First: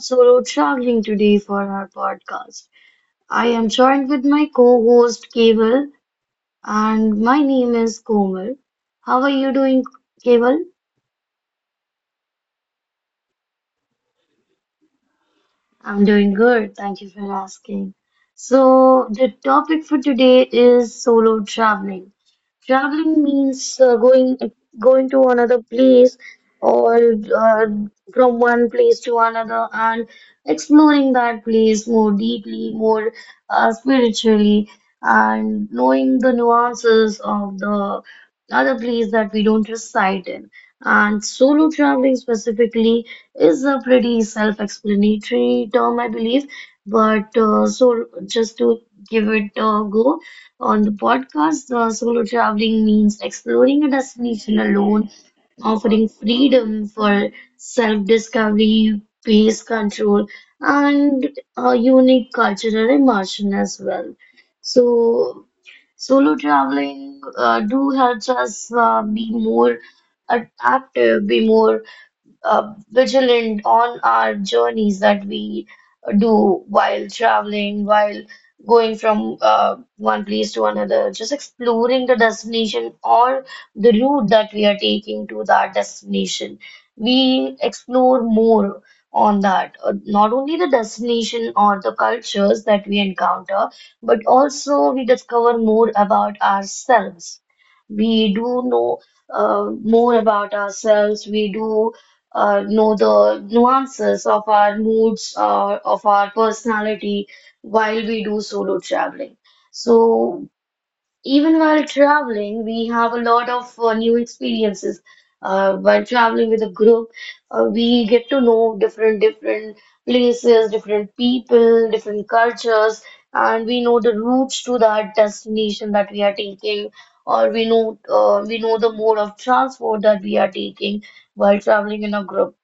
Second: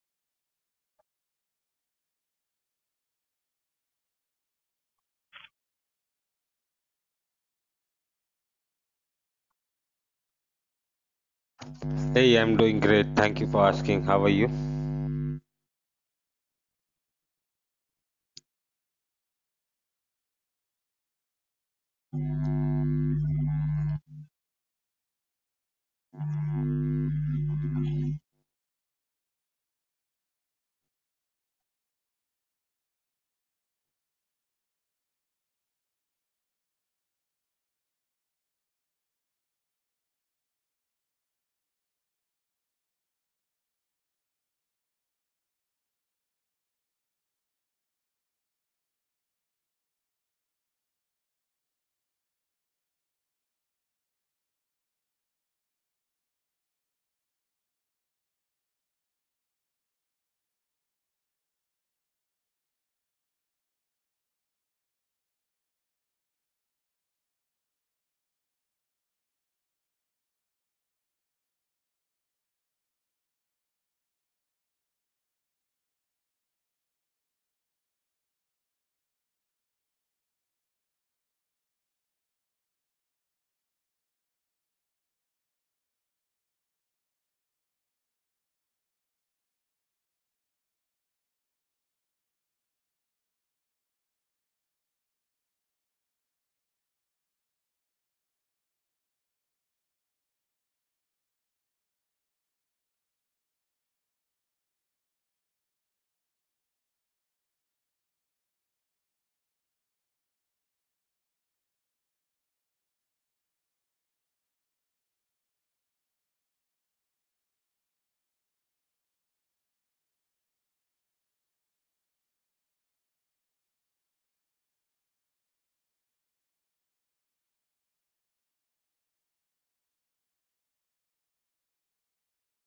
solo traveling today for our podcast. I am joined with my co-host Keval, and my name is Komal. How are you doing, Keval? Hey, I'm doing great. Thank you for asking. How are you? I'm doing good. Thank you for asking. So, the topic for today is solo traveling. Traveling means going to another place or from one place to another and exploring that place more deeply, more spiritually, and knowing the nuances of the other place that we don't reside in. And solo traveling specifically is a pretty self-explanatory term, I believe. But so just to give it a go on the podcast, solo traveling means exploring a destination alone, offering freedom for self-discovery, pace control, and a unique cultural immersion as well. So solo traveling do helps us be more adaptive, be more vigilant on our journeys that we do while traveling, while going from one place to another, just exploring the destination or the route that we are taking to that destination. We explore more on that, not only the destination or the cultures that we encounter, but also we discover more about ourselves. We do know more about ourselves. We do know the nuances of our moods, of our personality while we do solo traveling. So, even while traveling, we have a lot of new experiences. While traveling with a group, we get to know different places, different people, different cultures, and we know the routes to that destination that we are taking, or we know we know the mode of transport that we are taking while traveling in a group.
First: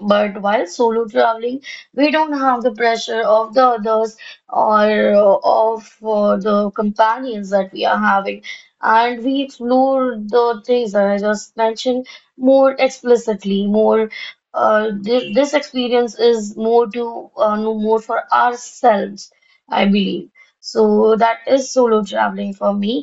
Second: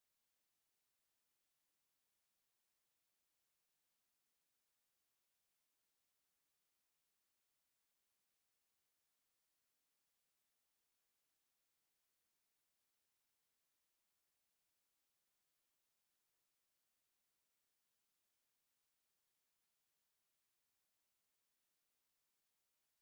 But while solo traveling, we don't have the pressure of the others or of the companions that we are having, and we explore the things that I just mentioned more explicitly. More, th this experience is more to know more for ourselves, I believe. So that is solo traveling for me,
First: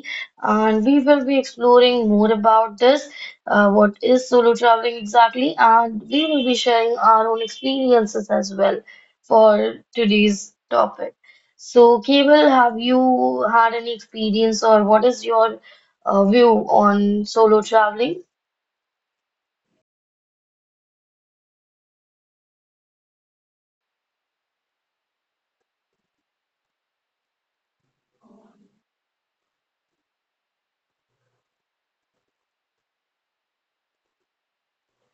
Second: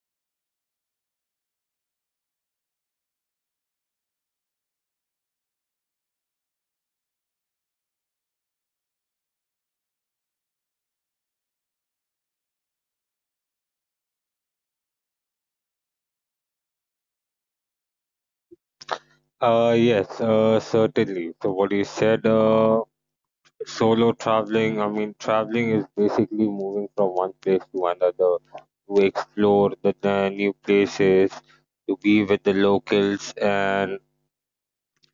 and we will be exploring more about this, what is solo traveling exactly, and we will be sharing our own experiences as well for today's topic. So, Cable, have you had any experience, or what is your view on solo traveling? Yes, certainly. So, what you said, solo traveling, I mean, traveling is basically moving from one place to another to explore the new places, to be with the locals, and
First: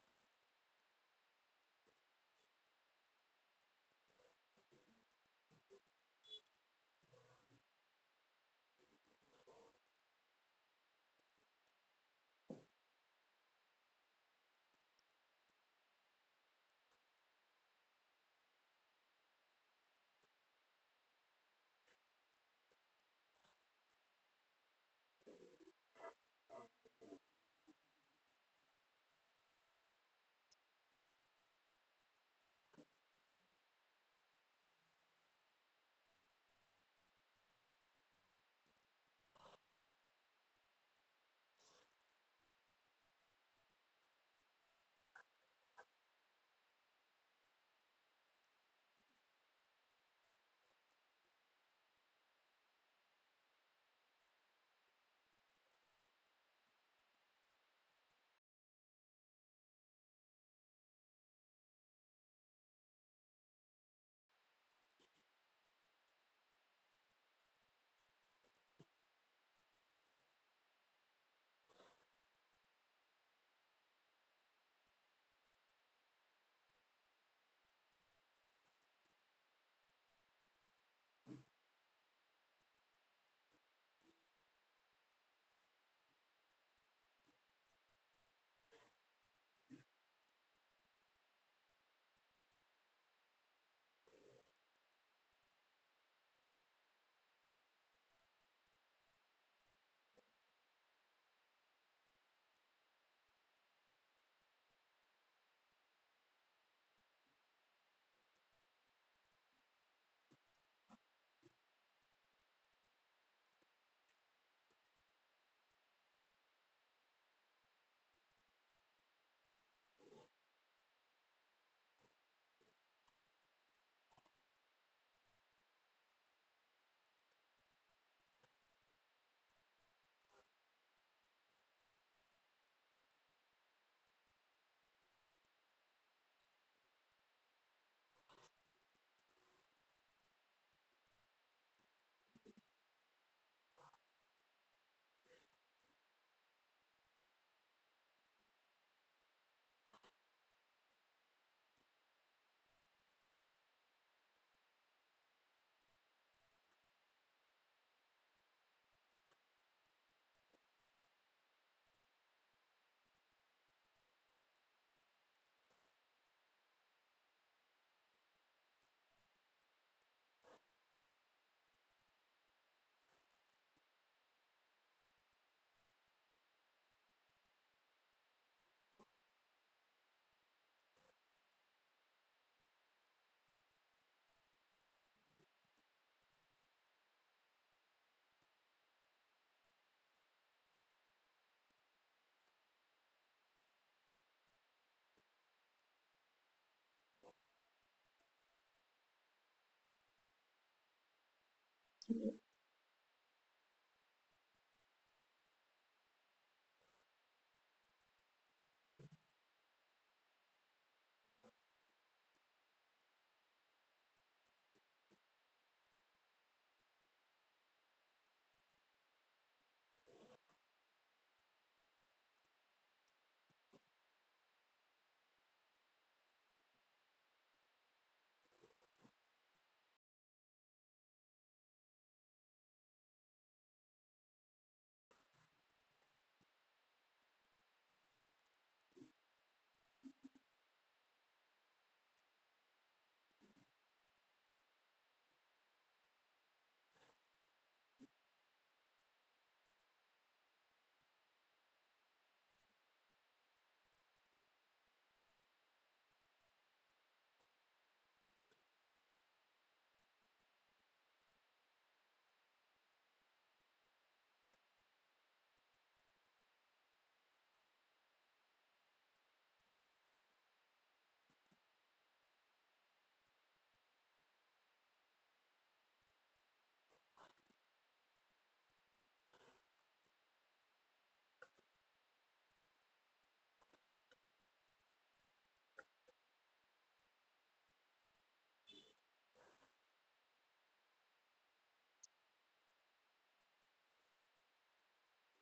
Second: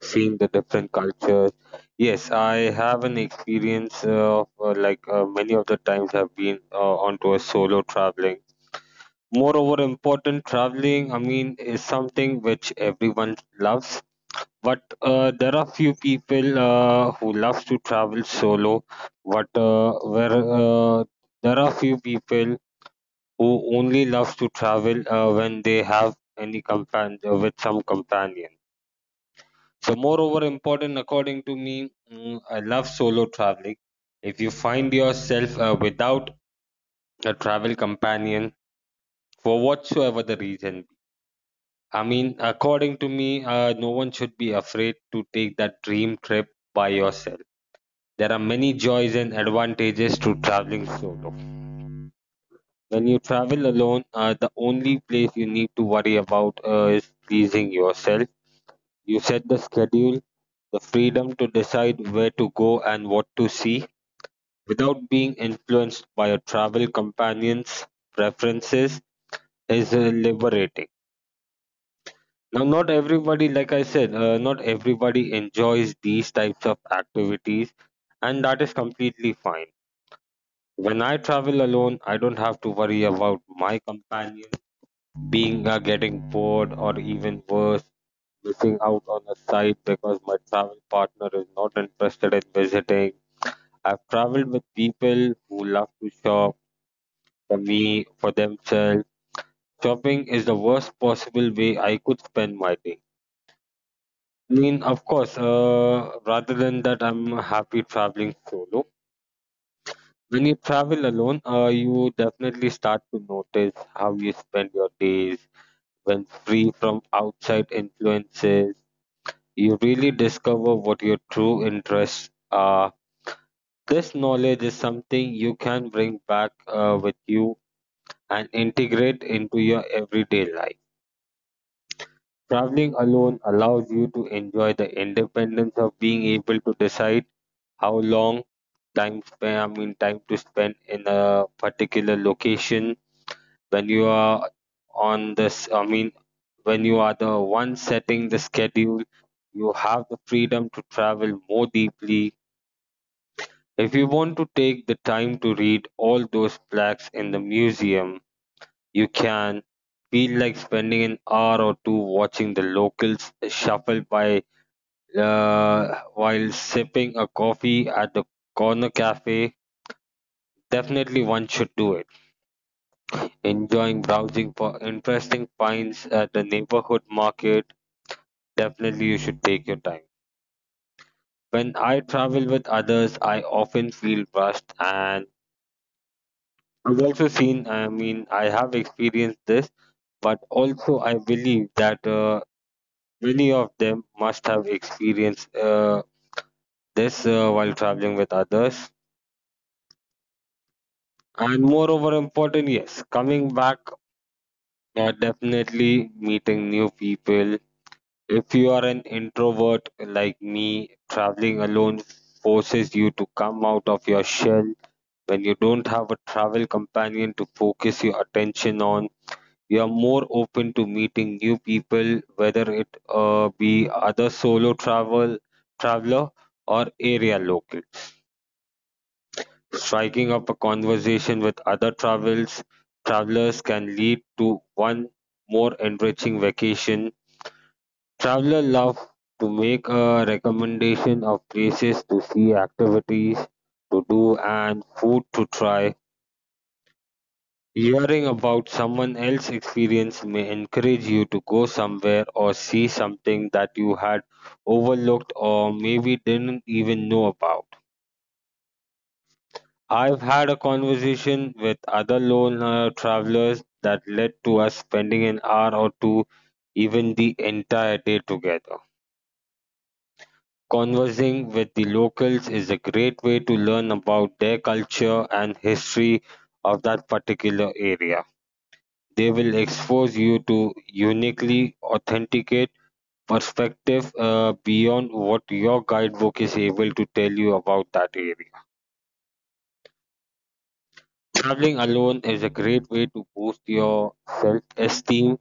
seeing the different cultures. Yes, I have an experience of like many of the times I've been onto a solo traveling. Moreover, important, traveling, I mean, is something which everyone loves. But there are few people who loves to travel solo. But where there are few people who only loves to travel when they have any companion with some companion. So, moreover, important, according to me, I love solo traveling. If you find yourself without a travel companion for whatsoever the reason, I mean, according to me, no one should be afraid to take that dream trip by yourself. There are many joys and advantages to traveling solo. When you travel alone, the only place you need to worry about is pleasing yourself. You set the schedule, the freedom to decide where to go and what to see without being influenced by your travel companions' preferences is liberating. Now, not everybody, like I said, not everybody enjoys these types of activities, and that is completely fine. When I travel alone, I don't have to worry about my companion being getting bored or even worse, missing out on a site because my travel partner is not interested in visiting. I've traveled with people who love to shop for me, for themselves. Shopping is the worst possible way I could spend my day. I mean, of course, rather than that, I'm happy traveling solo. When you travel alone, you definitely start to notice how you spend your days. When free from outside influences, you really discover what your true interests are. This knowledge is something you can bring back with you and integrate into your everyday life. Traveling alone allows you to enjoy the independence of being able to decide how long time span, I mean time to spend in a particular location. When you are on this, I mean when you are the one setting the schedule, you have the freedom to travel more deeply. If you want to take the time to read all those plaques in the museum, you can. Feel like spending an hour or two watching the locals shuffle by, while sipping a coffee at the corner cafe. Definitely one should do it. Enjoying browsing for interesting finds at the neighborhood market, definitely you should take your time. When I travel with others, I often feel rushed, and I've also seen, I mean, I have experienced this, but also I believe that many of them must have experienced this while traveling with others. And moreover, important, yes, coming back, definitely meeting new people. If you are an introvert like me, traveling alone forces you to come out of your shell. When you don't have a travel companion to focus your attention on, you are more open to meeting new people, whether it be other solo traveler or area locals. Striking up a conversation with other travels travelers can lead to one more enriching vacation. Travelers love to make a recommendation of places to see, activities to do, and food to try. Hearing about someone else's experience may encourage you to go somewhere or see something that you had overlooked or maybe didn't even know about. I've had a conversation with other lone travelers that led to us spending an hour or two, even the entire day together. Conversing with the locals is a great way to learn about their culture and history of that particular area. They will expose you to uniquely authenticate perspective beyond what your guidebook is able to tell you about that area. Traveling alone is a great way to boost your self-esteem.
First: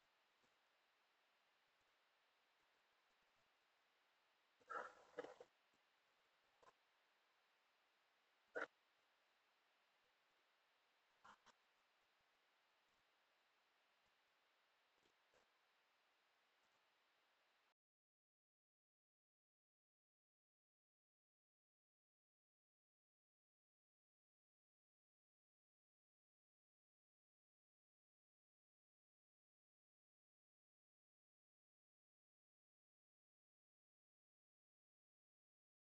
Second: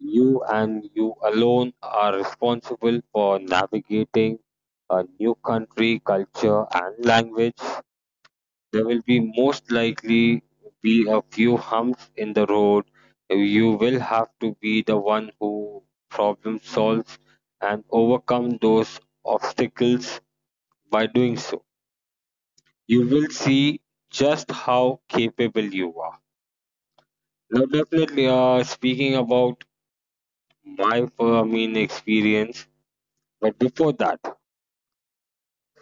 You and you alone are responsible for navigating a new country, culture, and language. There will be most likely be a few humps in the road. You will have to be the one who problem solves and overcome those obstacles by doing so. You will see just how capable you are. Now, definitely, speaking about my, mean, experience, but before that,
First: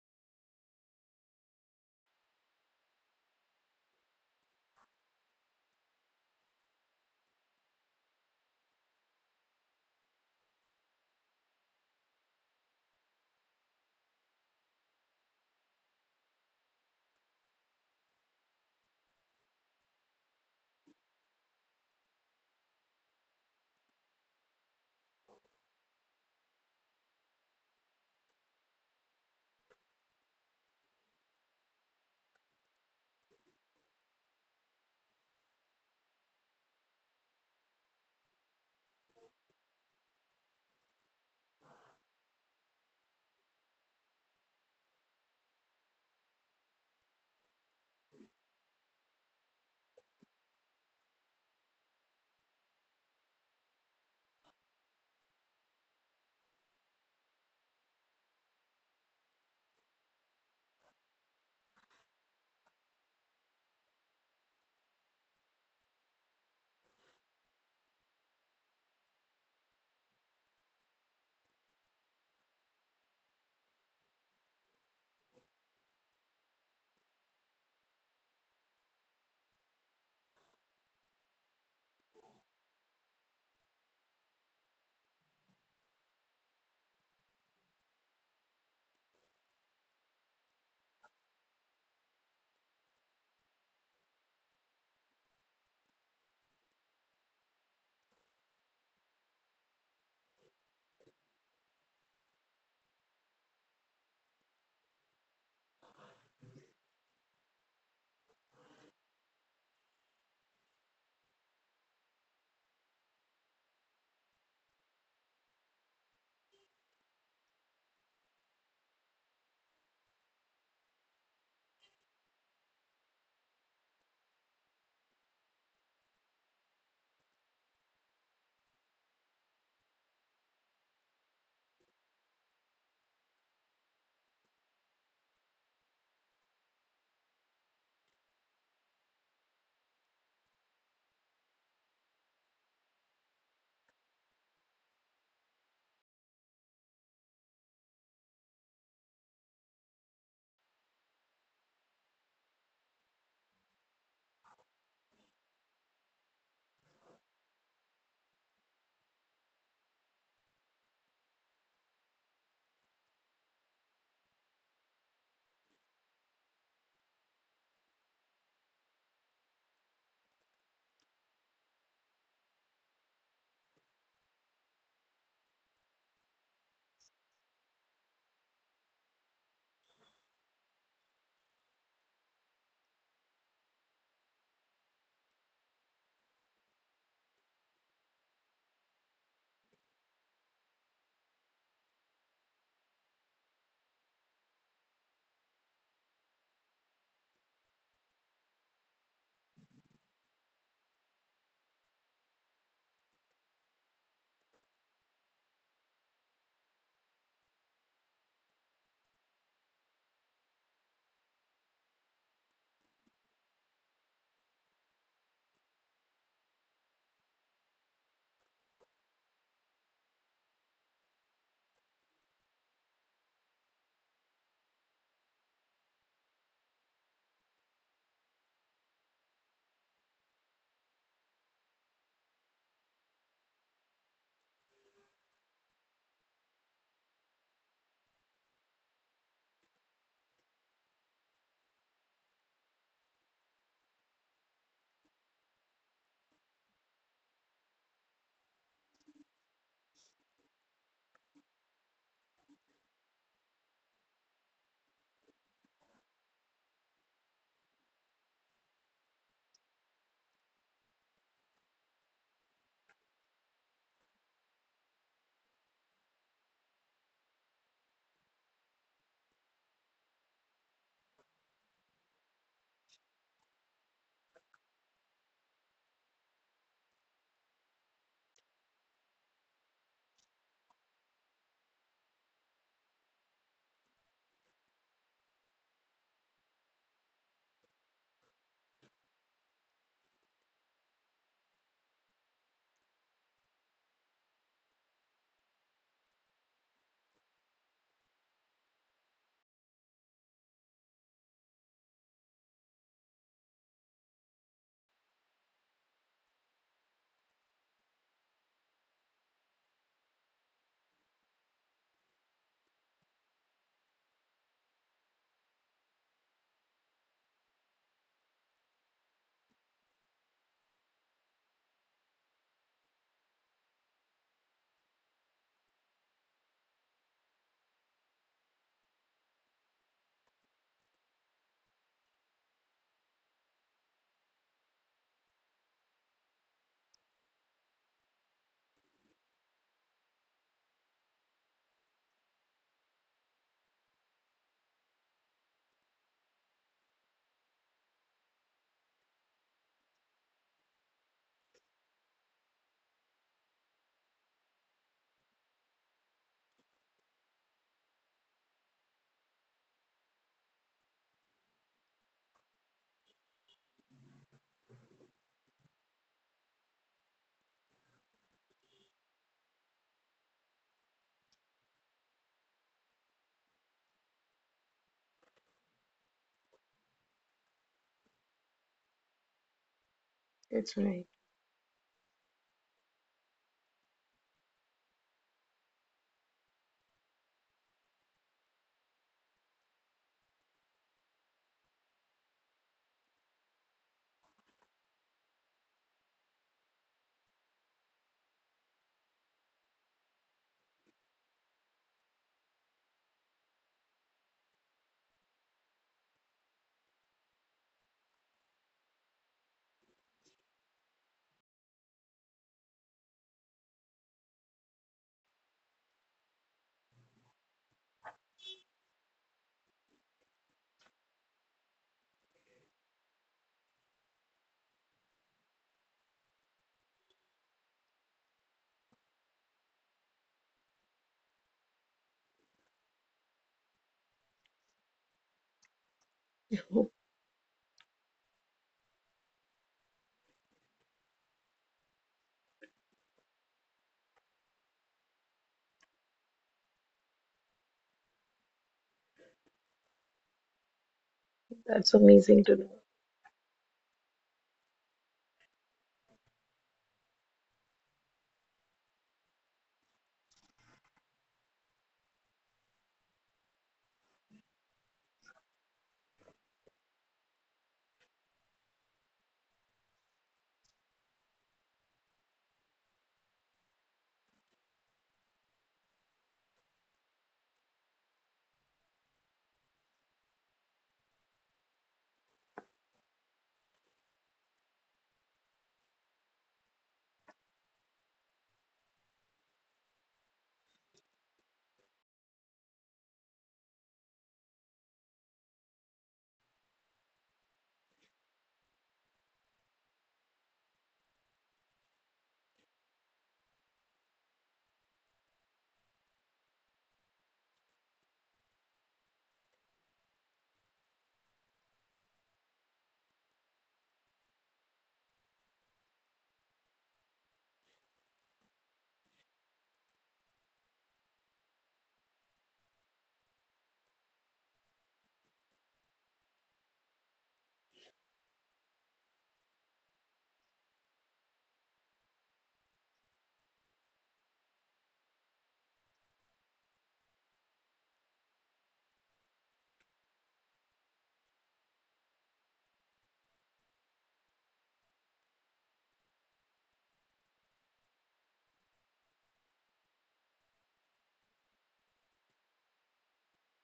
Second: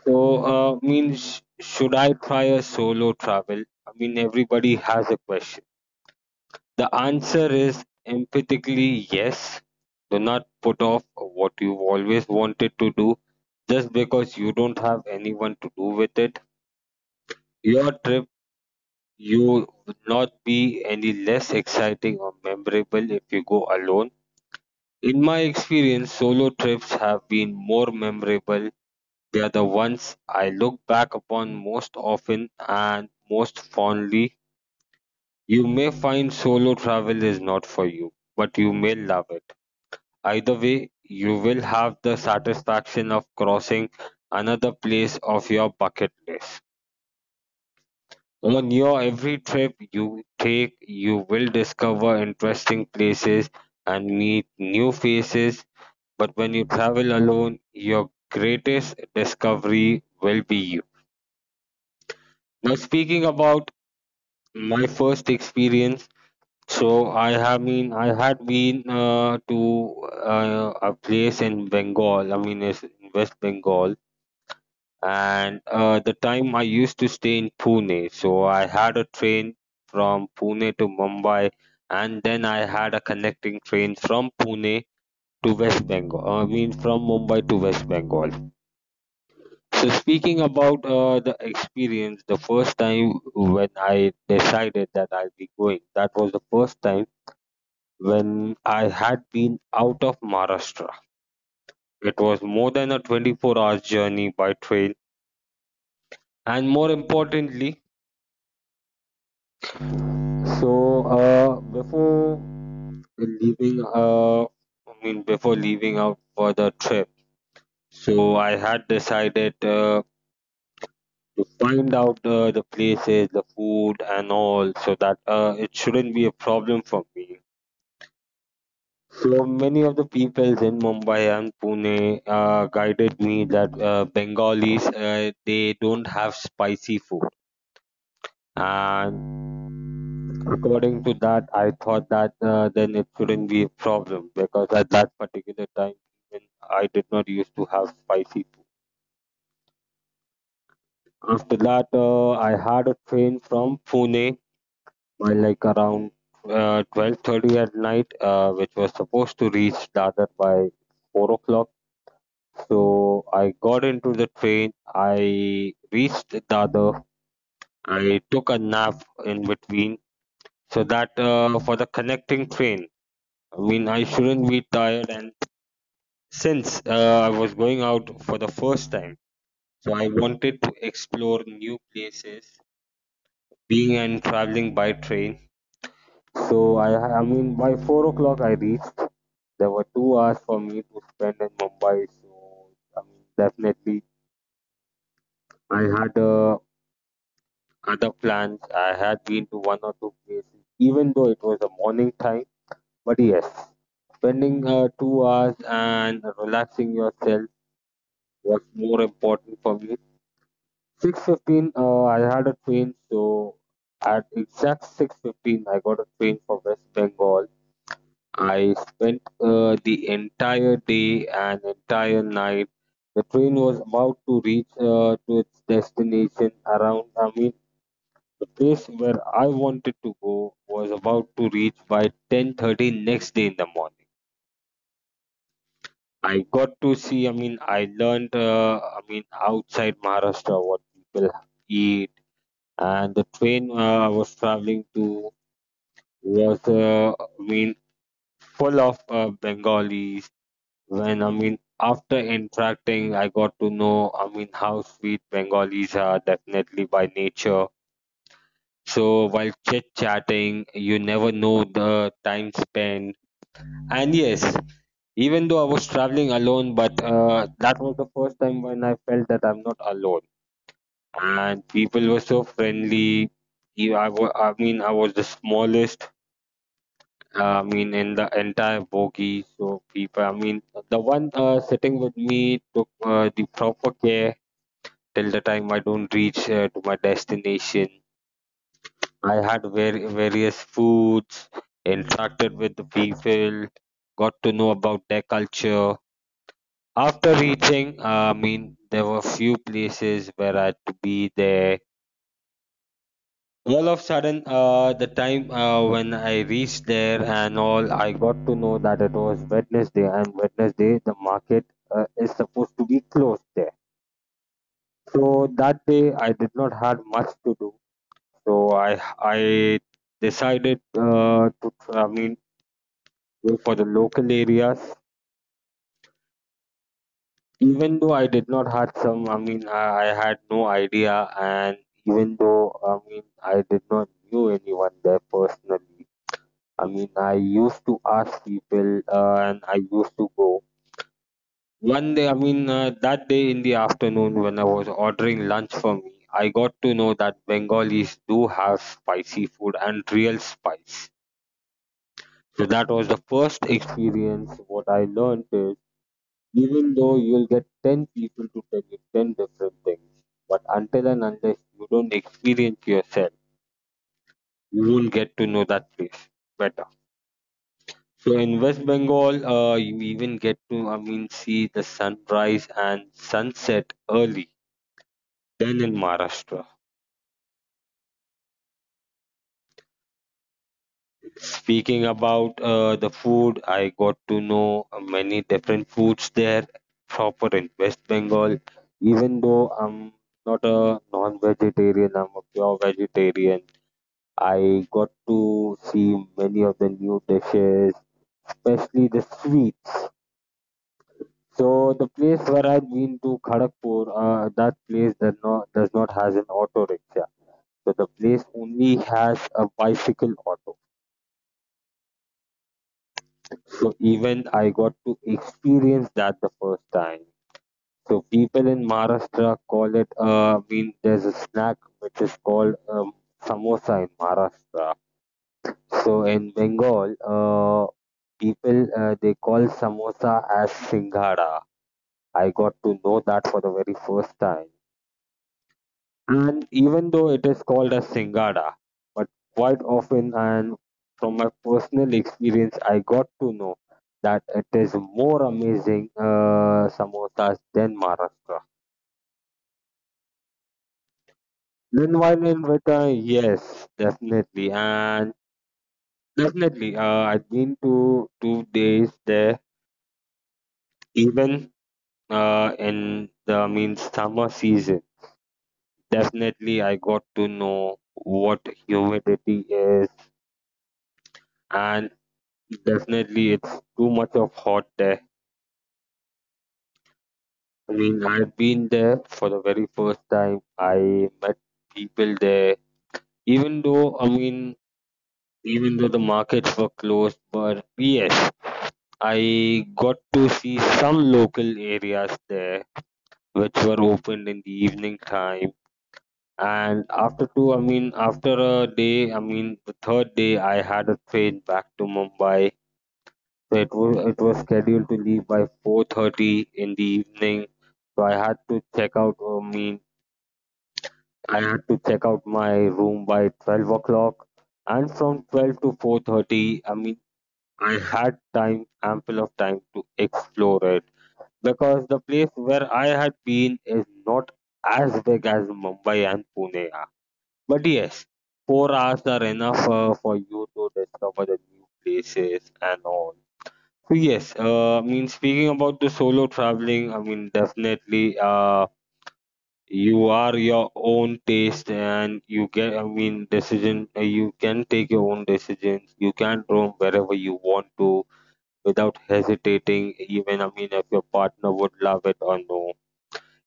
so, means should I try a solo travel? I mean, everybody has a question. The answer is emphatically yes. Do not put off what you've always wanted to do just because you don't have anyone to do with it. Your trip you would not be any less exciting or memorable if you go alone. In my experience, solo trips have been more memorable. They are the ones I look back upon most often and most fondly. You may find solo travel is not for you, but you may love it. Either way, you will have the satisfaction of crossing another place of your bucket list. On your every trip you take, you will discover interesting places and meet new faces. But when you travel alone, your greatest discovery will be you. Now, speaking about my first experience, so I had been to a place in Bengal. I mean, it's in West Bengal, and the time I used to stay in Pune. So I had a train from Pune to Mumbai, and then I had a connecting train from Pune to West Bengal. I mean, from Mumbai to West Bengal. So speaking about the experience, the first time when I decided that I'll be going, that was the first time when I had been out of Maharashtra. It was more than a 24 hours journey by train, and more importantly, so, before leaving, I mean, before leaving out for the trip, so I had decided to find out the places, the food, and all, so that it shouldn't be a problem for me. So many of the peoples in Mumbai and Pune guided me that Bengalis they don't have spicy food, and according to that, I thought that then it shouldn't be a problem because at that particular time, even I did not used to have spicy food. After that, I had a train from Pune by like around 12:30 at night, which was supposed to reach Dadar by 4 o'clock. So I got into the train. I reached Dadar. I took a nap in between so that for the connecting train. I mean, I shouldn't be tired. And since I was going out for the first time, so I wanted to explore new places, being and traveling by train. So I mean, by 4 o'clock I reached. There were 2 hours for me to spend in Mumbai. So I mean, definitely I had other plans. I had been to one or two places, even though it was a morning time. But yes, spending 2 hours and relaxing yourself was more important for me. 6:15, I had a train, so at exact 6:15, I got a train for West Bengal. I spent the entire day and entire night. The train was about to reach to its destination around, I mean, the place where I wanted to go was about to reach by 10:30 next day in the morning. I got to see, I mean, I learned, I mean, outside Maharashtra what people eat, and the train I was traveling to was I mean full of Bengalis. When I mean after interacting, I got to know, I mean, how sweet Bengalis are definitely by nature. So while chit chatting, you never know the time spent. And yes, even though I was traveling alone, but that was the first time when I felt that I'm not alone. And people were so friendly. I mean, I was the smallest, I mean, in the entire bogie, so people, I mean, the one sitting with me took the proper care till the time I don't reach to my destination. I had various foods, interacted with the people, got to know about their culture. After reaching, there were few places where I had to be there all of sudden. The time when I reached there and all, I got to know that it was Wednesday, and Wednesday the market is supposed to be closed there. So that day I did not had much to do, so I decided to go for the local areas. Even though I did not had some, I had no idea, and even though I mean I did not knew anyone there personally, I used to ask people, and I used to go. One day, that day in the afternoon when I was ordering lunch for me, I got to know that Bengalis do have spicy food and real spice. So that was the first experience. What I learned is, even though you'll get 10 people to tell you 10 different things, but until and unless you don't experience yourself, you won't get to know that place better. So in West Bengal, you even get to, see the sunrise and sunset early than in Maharashtra. That's right. Speaking about the food, I got to know many different foods there, proper in West Bengal. Even though I'm not a non-vegetarian, I'm a pure vegetarian. I got to see many of the new dishes, especially the sweets. So the place where I've been to Kharagpur, that place does not has an auto rickshaw. So the place only has a bicycle auto. So even I got to experience that the first time. So people in Maharashtra call it. There's a snack which is called samosa in Maharashtra. So in Bengal, people they call samosa as singhara. I got to know that for the very first time. And even though it is called as Singada, but quite often, and from my personal experience, I got to know that it is more amazing samosas than Maharashtra. That's Then amazing to while in know. Vita, yes, definitely, and definitely, I've been to two days there, even in the summer season. Definitely, I got to know what humidity is, and definitely, it's too much of hot there. I mean, I've been there for the very first time. I met people there, even though, I mean, even though the markets were closed, but yes, I got to see some local areas there which were opened in the evening time. And after two, after a day, the third day, I had a train back to Mumbai. So it was scheduled to leave by 4:30 in the evening, so I had to check out. I had to check out my room by 12 o'clock, and from 12 to 4:30, I had time, ample of time to explore it, because the place where I had been is not as big as Mumbai and Pune are. But yes, 4 hours are enough for you to discover the new places and all. Yes, speaking about the solo traveling, definitely, you are your own taste and you get, decision, you can take your own decisions. You can roam wherever you want to without hesitating, even, if your partner would love it or no.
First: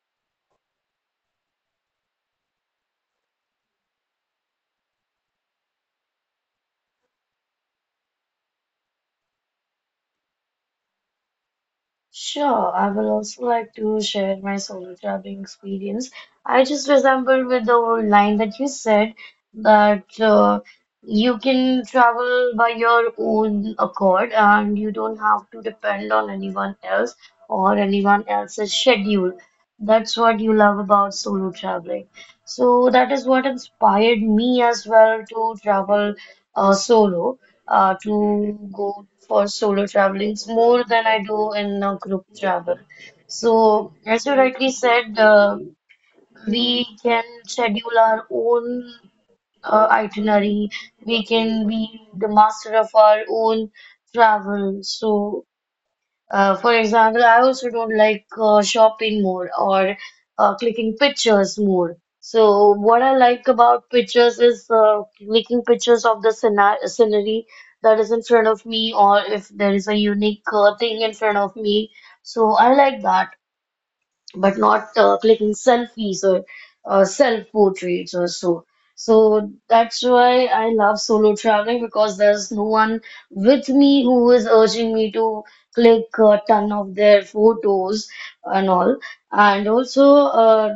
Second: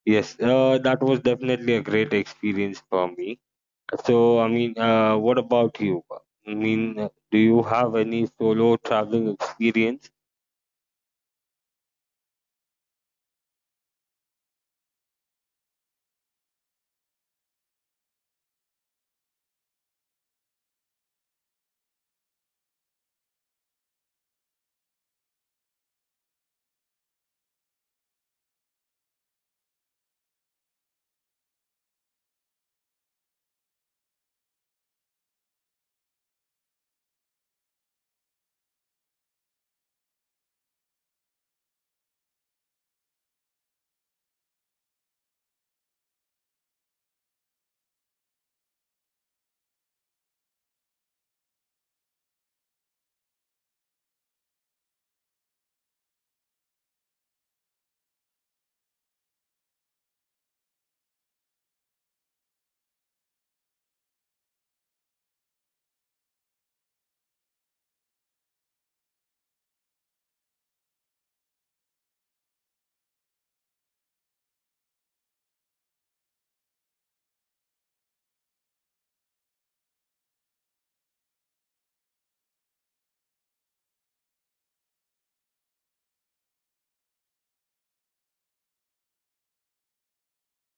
Yes, that was definitely a great experience for me. So, what about you? Do you have any solo traveling experience? Sure, I will also like to share my solo traveling experience. I just resembled with the old line that you said that you can travel by your own accord and you don't have to depend on anyone else or anyone else's schedule. That's what you love about solo traveling. So that is what inspired me as well to travel solo, to go for solo travelings more than I do in a group travel. So, as you rightly said, we can schedule our own itinerary. We can be the master of our own travel. So, for example, I also don't like shopping more or clicking pictures more. So what I like about pictures is clicking pictures of the scenery that is in front of me or if there is a unique thing in front of me. So I like that, but not clicking selfies or self portraits or so. So that's why I love solo traveling because there's no one with me who is urging me to click a ton of their photos and all. And also,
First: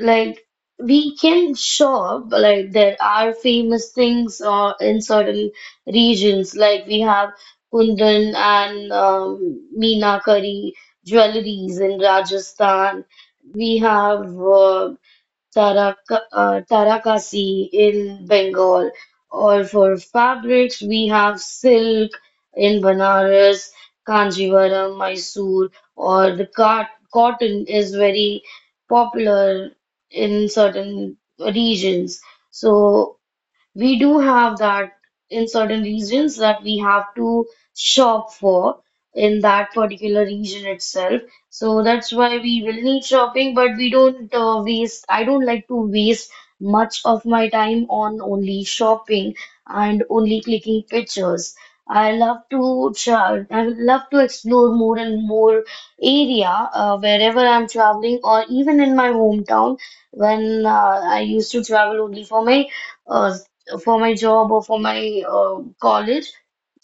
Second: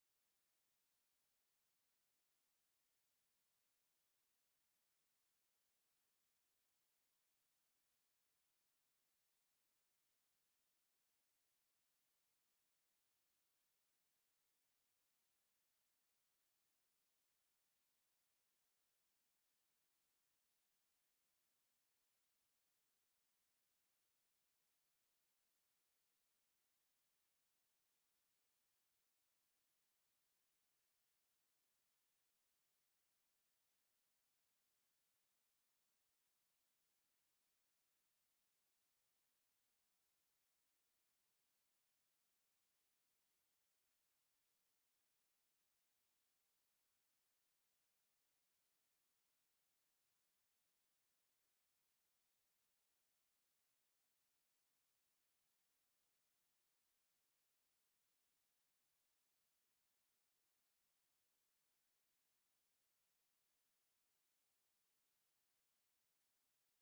like we can shop. Like there are famous things in certain regions. Like we have Kundan and Meenakari jewelries in Rajasthan, we have Tarakasi in Bengal, or for fabrics, we have silk in Banaras, Kanjivaram, Mysore, or the cotton is very popular in certain regions. So we do have that in certain regions that we have to shop for in that particular region itself. So that's why we will need shopping, but we don't waste, I don't like to waste much of my time on only shopping and only clicking pictures. I love to travel, I would love to explore more and more area wherever I'm traveling or even in my hometown, when I used to travel only uh, for my job or for my college.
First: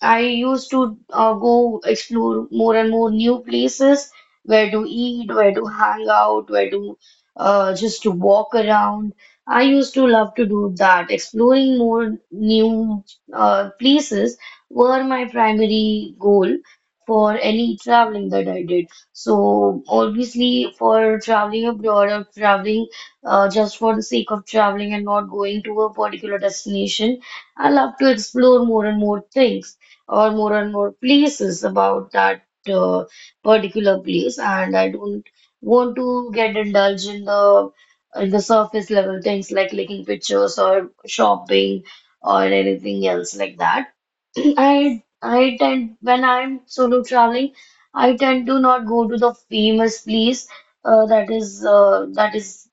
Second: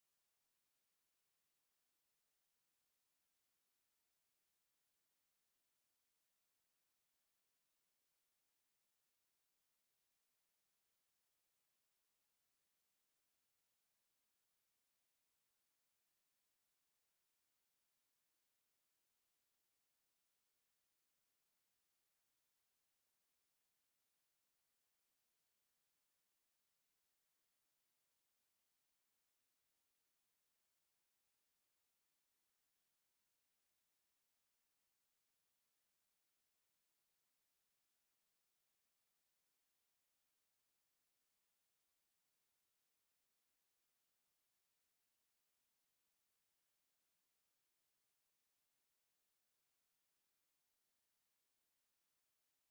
I used to go explore more and more new places, where to eat, where to hang out, where to just to walk around. I used to love to do that. Exploring more new places were my primary goal for any traveling that I did. So obviously, for traveling abroad or traveling just for the sake of traveling and not going to a particular destination, I love to explore more and more things or more and more places about that uh, particular place, and I don't want to get indulged in the surface level things like clicking pictures or shopping or anything else like that. I tend, when I'm solo traveling, I tend to not go to the famous place uh, that is uh, that is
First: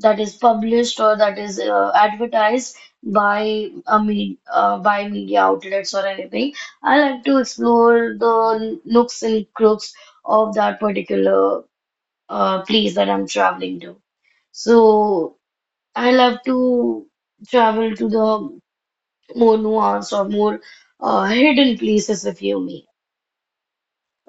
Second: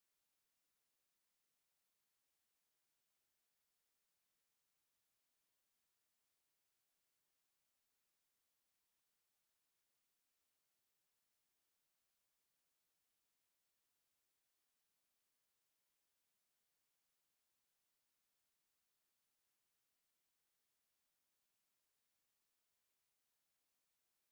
that is published or that is advertised by a me by media outlets or anything. I like to explore the nooks and crooks of that particular place that I'm traveling to. So I love to travel to the more nuanced or more hidden places, if you may,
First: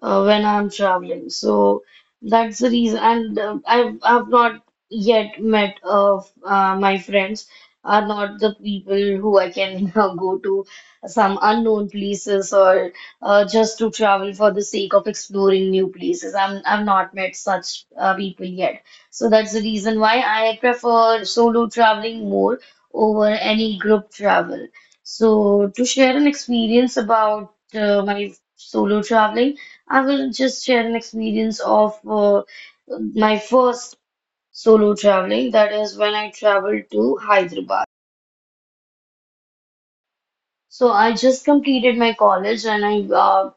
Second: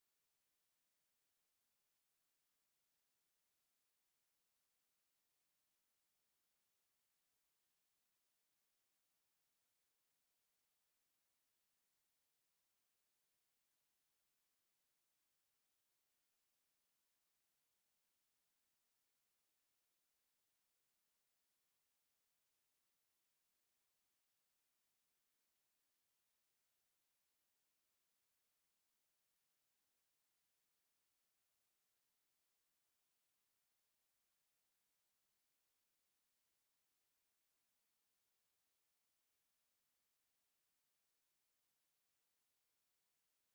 when I'm traveling. So that's the reason. And I've not yet met my friends are not the people who I can go to some unknown places or just to travel for the sake of exploring new places. I've not met such people yet. So that's the reason why I prefer solo traveling more over any group travel. So to share an experience about my solo traveling. I will just share an experience of my first solo traveling. That is when I traveled to Hyderabad. So I just completed my college, and uh,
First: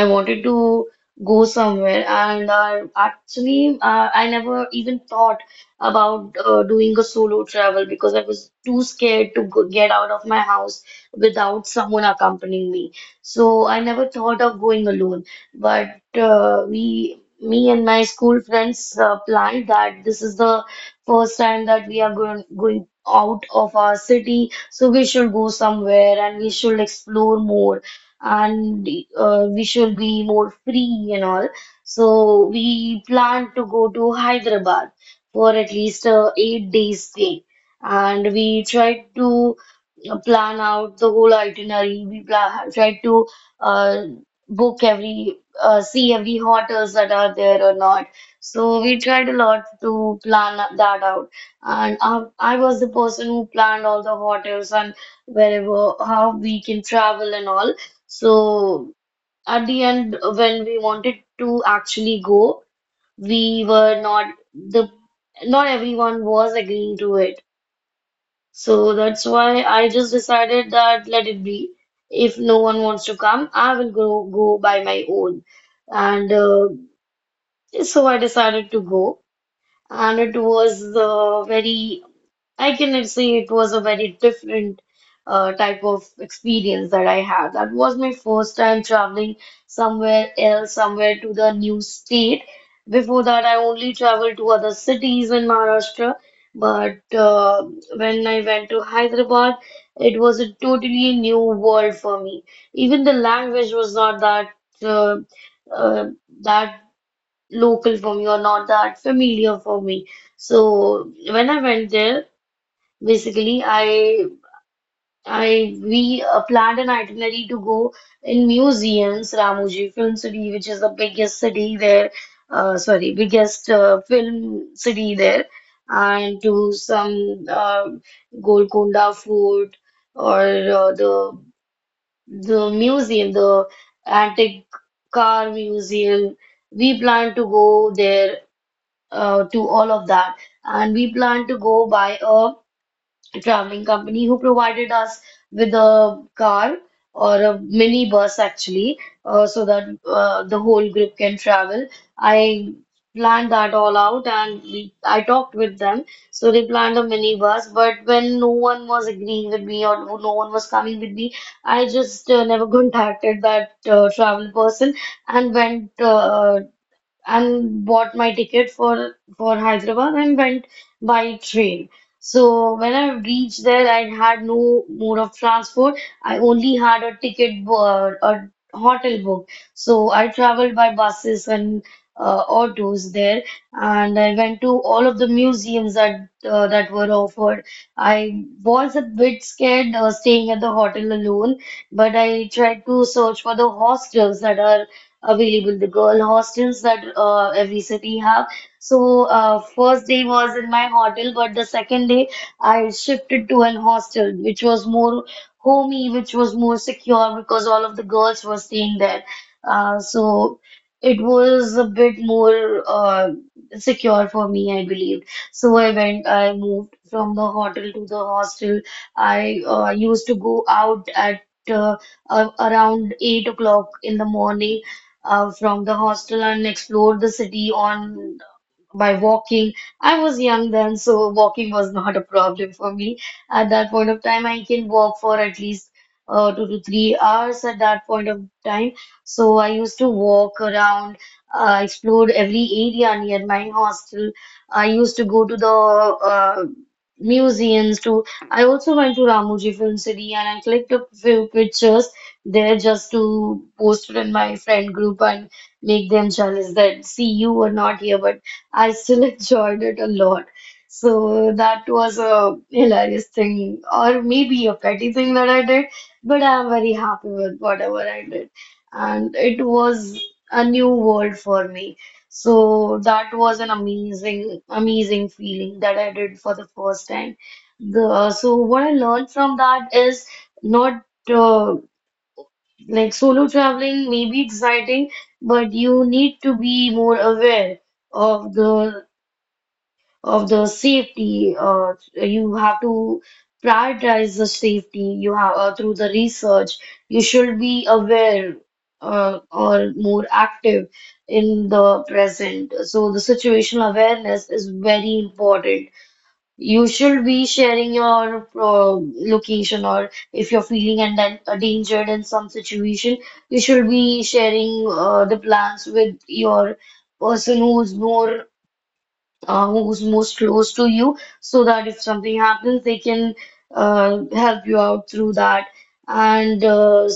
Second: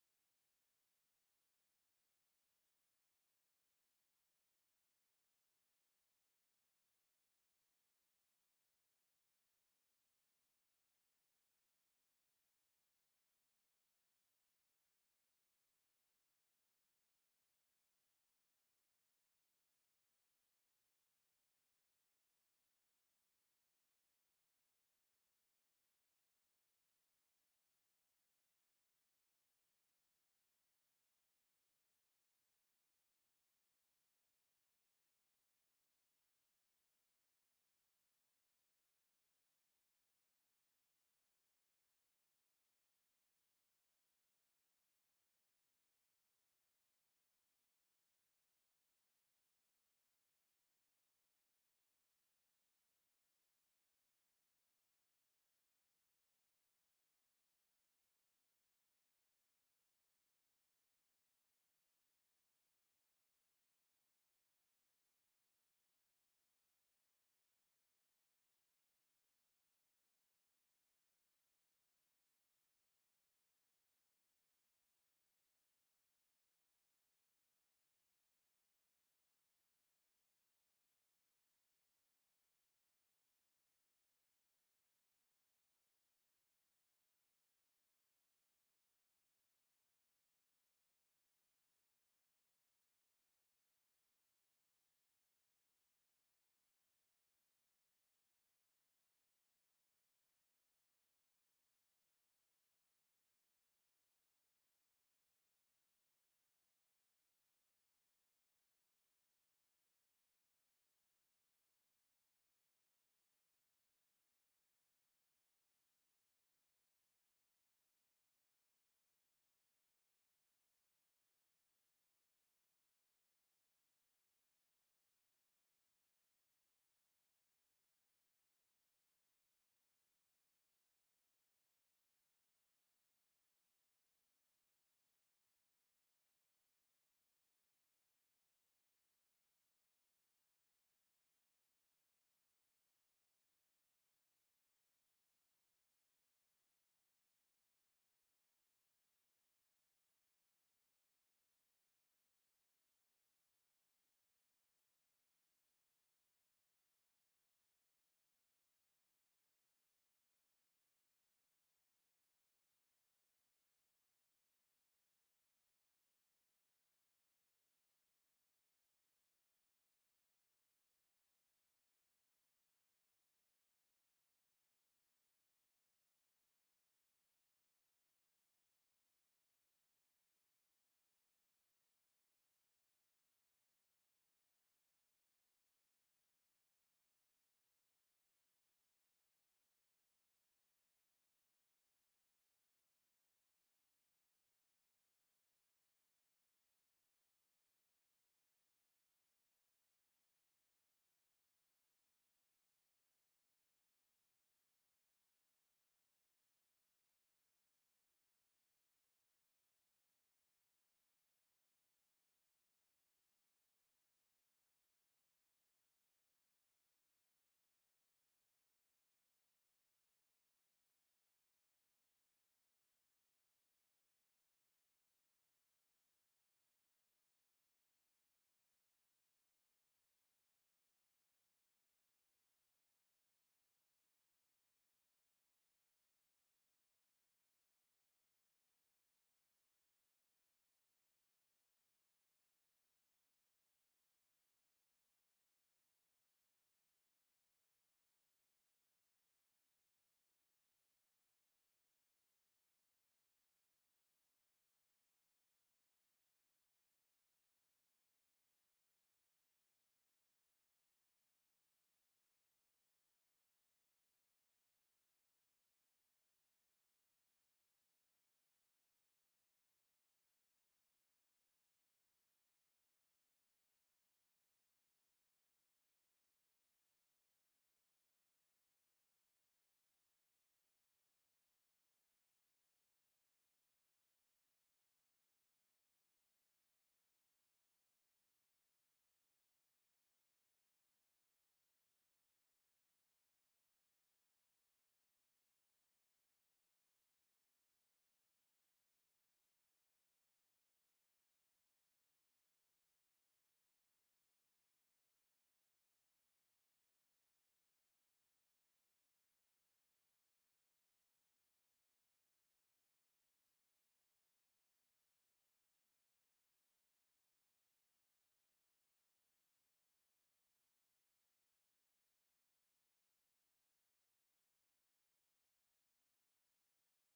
I wanted to go somewhere, and actually, I never even thought about doing a solo travel because I was too scared to go get out of my house without someone accompanying me. So I never thought of going alone. But we, me and my school friends, planned that this is the first time that we are going out of our city, so we should go somewhere and we should explore more, and we should be more free and all. So we plan to go to Hyderabad for at least a 8 days stay, and we tried to plan out the whole itinerary. We plan, tried to uh, book every see every hotels that are there or not. So we tried a lot to plan that out, and I was the person who planned all the hotels and wherever how we can travel and all. So at the end, when we wanted to actually go, we were not the not everyone was agreeing to it. So that's why I just decided that let it be. If no one wants to come, I will go by my own. And so I decided to go, and it was very, I can say it was a very different type of experience that I had. That was my first time traveling somewhere else, somewhere to the new state. Before that, I only traveled to other cities in Maharashtra. But when I went to Hyderabad, it was a totally new world for me. Even the language was not that uh, uh, that local for me or not that familiar for me. So when I went there, basically, I we planned an itinerary to go in museums, Ramoji Film City, which is the biggest city there, sorry, biggest film city there, and to some Golconda Fort or the the museum, the antique car museum. We plan to go there to all of that, and we plan to go by a traveling company who provided us with a car or a mini bus actually, so that the whole group can travel. I planned that all out, and we, I talked with them. So they planned a mini bus, but when no one was agreeing with me or no one was coming with me, I just never contacted that travel person and went and bought my ticket for Hyderabad and went by train. So when I reached there, I had no mode of transport. I only had a ticket, a hotel book. So I traveled by buses and autos there, and I went to all of the museums that that were offered. I was a bit scared staying at the hotel alone, but I tried to search for the hostels that are available, the girl hostels that every city have. So first day was in my hotel, but the second day I shifted to an hostel, which was more homey, which was more secure because all of the girls were staying there. So it was a bit more secure for me, I believe. So I moved from the hotel to the hostel. I used to go out at uh, around 8 o'clock in the morning from the hostel and explored the city on by walking. I was young then, so walking was not a problem for me. At that point of time, I can walk for at least 2 to 3 hours at that point of time. So I used to walk around, explored every area near my hostel. I used to go to the museums too. I also went to Ramoji Film City and I clicked a few pictures there just to post it in my friend group and make them jealous that see you were not here but I still enjoyed it a lot. So that was a hilarious thing, or maybe a petty thing that I did, but I'm very happy with whatever I did. And it was a new world for me. So that was an amazing, amazing feeling that I did for the first time. So what I learned from that is not uh, like solo traveling may be exciting, but you need to be more aware of the of the safety. You have to prioritize the safety. You have through the research. You should be aware or more active in the present. So the situational awareness is very important. You should be sharing your location, or if you're feeling and endangered in some situation, you should be sharing the plans with your person who's more who's most close to you so that if something happens, they can help you out through that. And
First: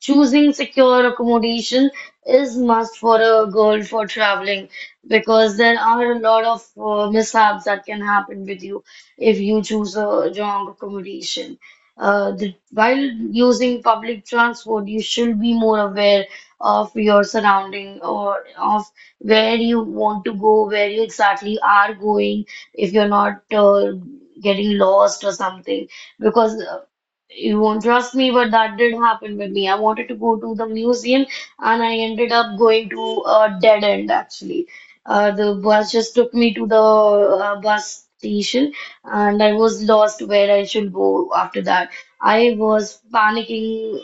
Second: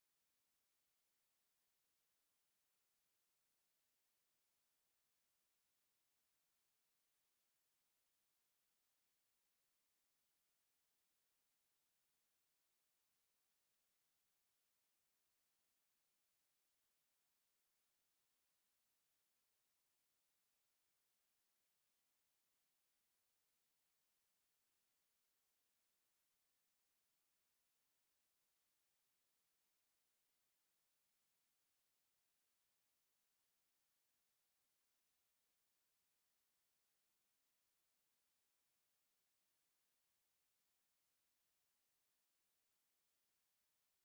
Choosing secure accommodation is must for a girl for traveling because there are a lot of mishaps that can happen with you if you choose a wrong accommodation. While using public transport, you should be more aware of your surrounding or of where you want to go, where you exactly are going, if you're not getting lost or something. Because You won't trust me, but that did happen with me. I wanted to go to the museum and I ended up going to a dead end actually. The bus just took me to the bus station and I was lost where I should go after that. I was panicking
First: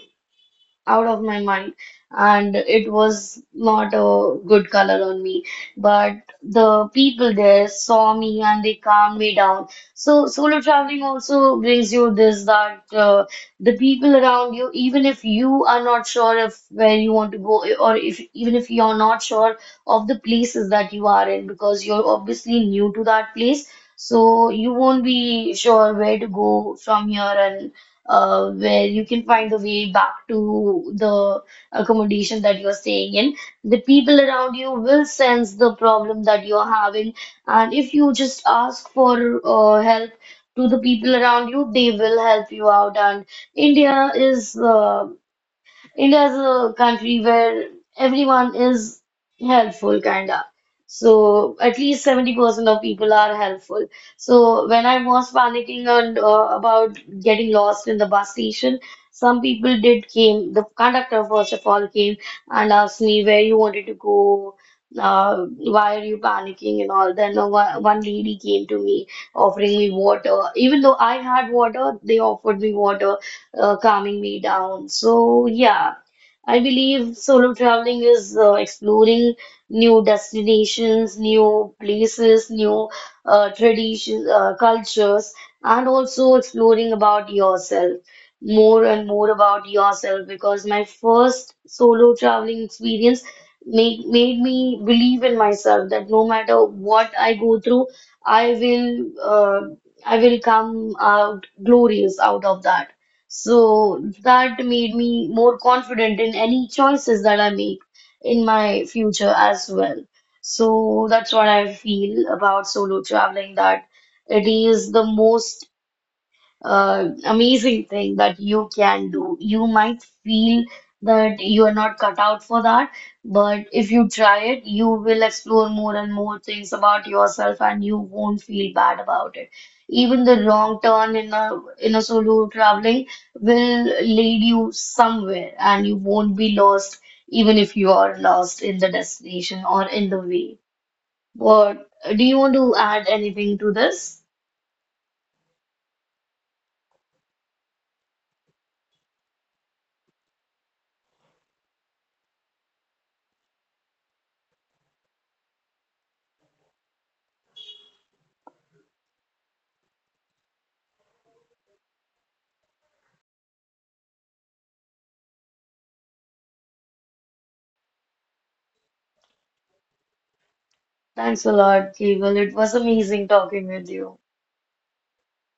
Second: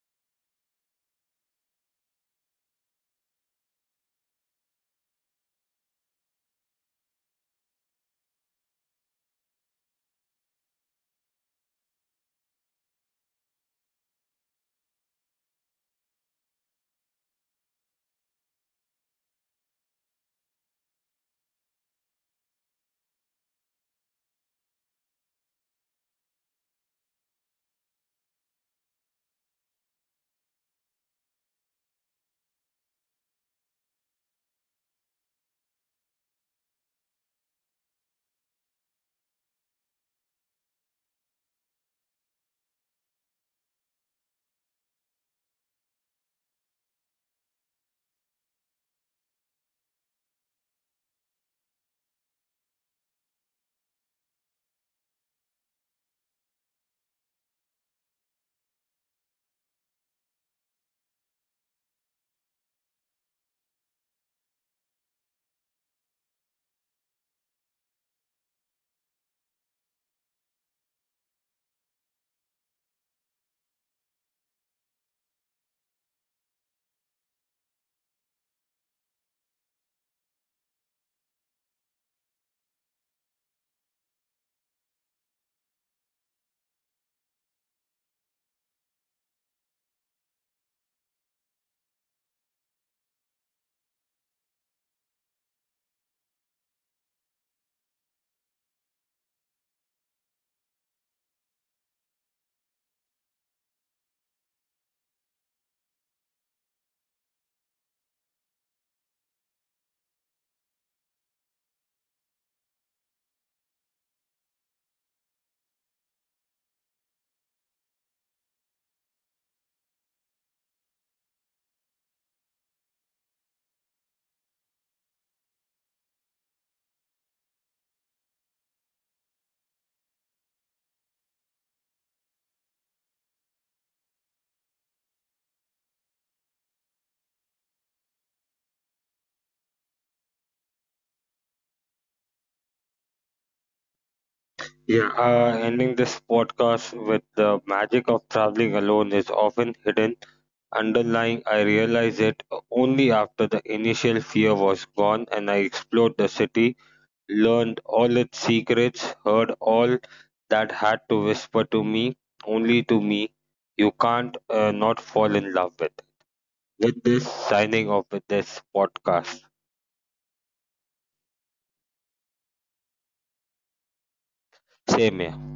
out of my mind and it was not a good color on me, but the people there saw me and they calmed me down. So solo traveling also brings you this, that the people around you, even if you are not sure of where you want to go, or if even if you're not sure of the places that you are in, because you're obviously new to that place, so you won't be sure where to go from here, and where you can find a way back to the accommodation that you're staying in. The people around you will sense the problem that you're having, and if you just ask for help to the people around you, they will help you out. And India is uh, India is a country where everyone is helpful, kinda. So at least 70% of people are helpful. So when I was panicking on about getting lost in the bus station, some people did came. The conductor first of all came and asked me where you wanted to go. Why are you panicking and all? Then one lady came to me offering me water. Even though I had water, they offered me water, calming me down. So, yeah, I believe solo traveling is exploring new destinations, new places, new traditions, cultures, and also exploring about yourself, more and more about yourself. Because my first solo traveling experience made me believe in myself that no matter what I go through, I will uh, I will come out glorious out of that. So that made me more confident in any choices that I make in my future as well. So that's what I feel about solo traveling, that it is the most amazing thing that you can do. You might feel that you are not cut out for that, but if you try it, you will explore more and more things about yourself and you won't feel bad about it. Even the wrong turn in a solo traveling will lead you somewhere and you won't be lost even if you are lost in the destination or in the way. But do you want to add anything to this? Yeah, ending this podcast with the magic of traveling alone is often hidden. Underlying, I realized it only after the initial fear was gone and I explored the city, learned all its secrets, heard all that had to whisper to me, only to me. You can't not fall in love with. With this, signing off with this podcast. Thanks a lot, Keval. It was amazing talking with you. Same here.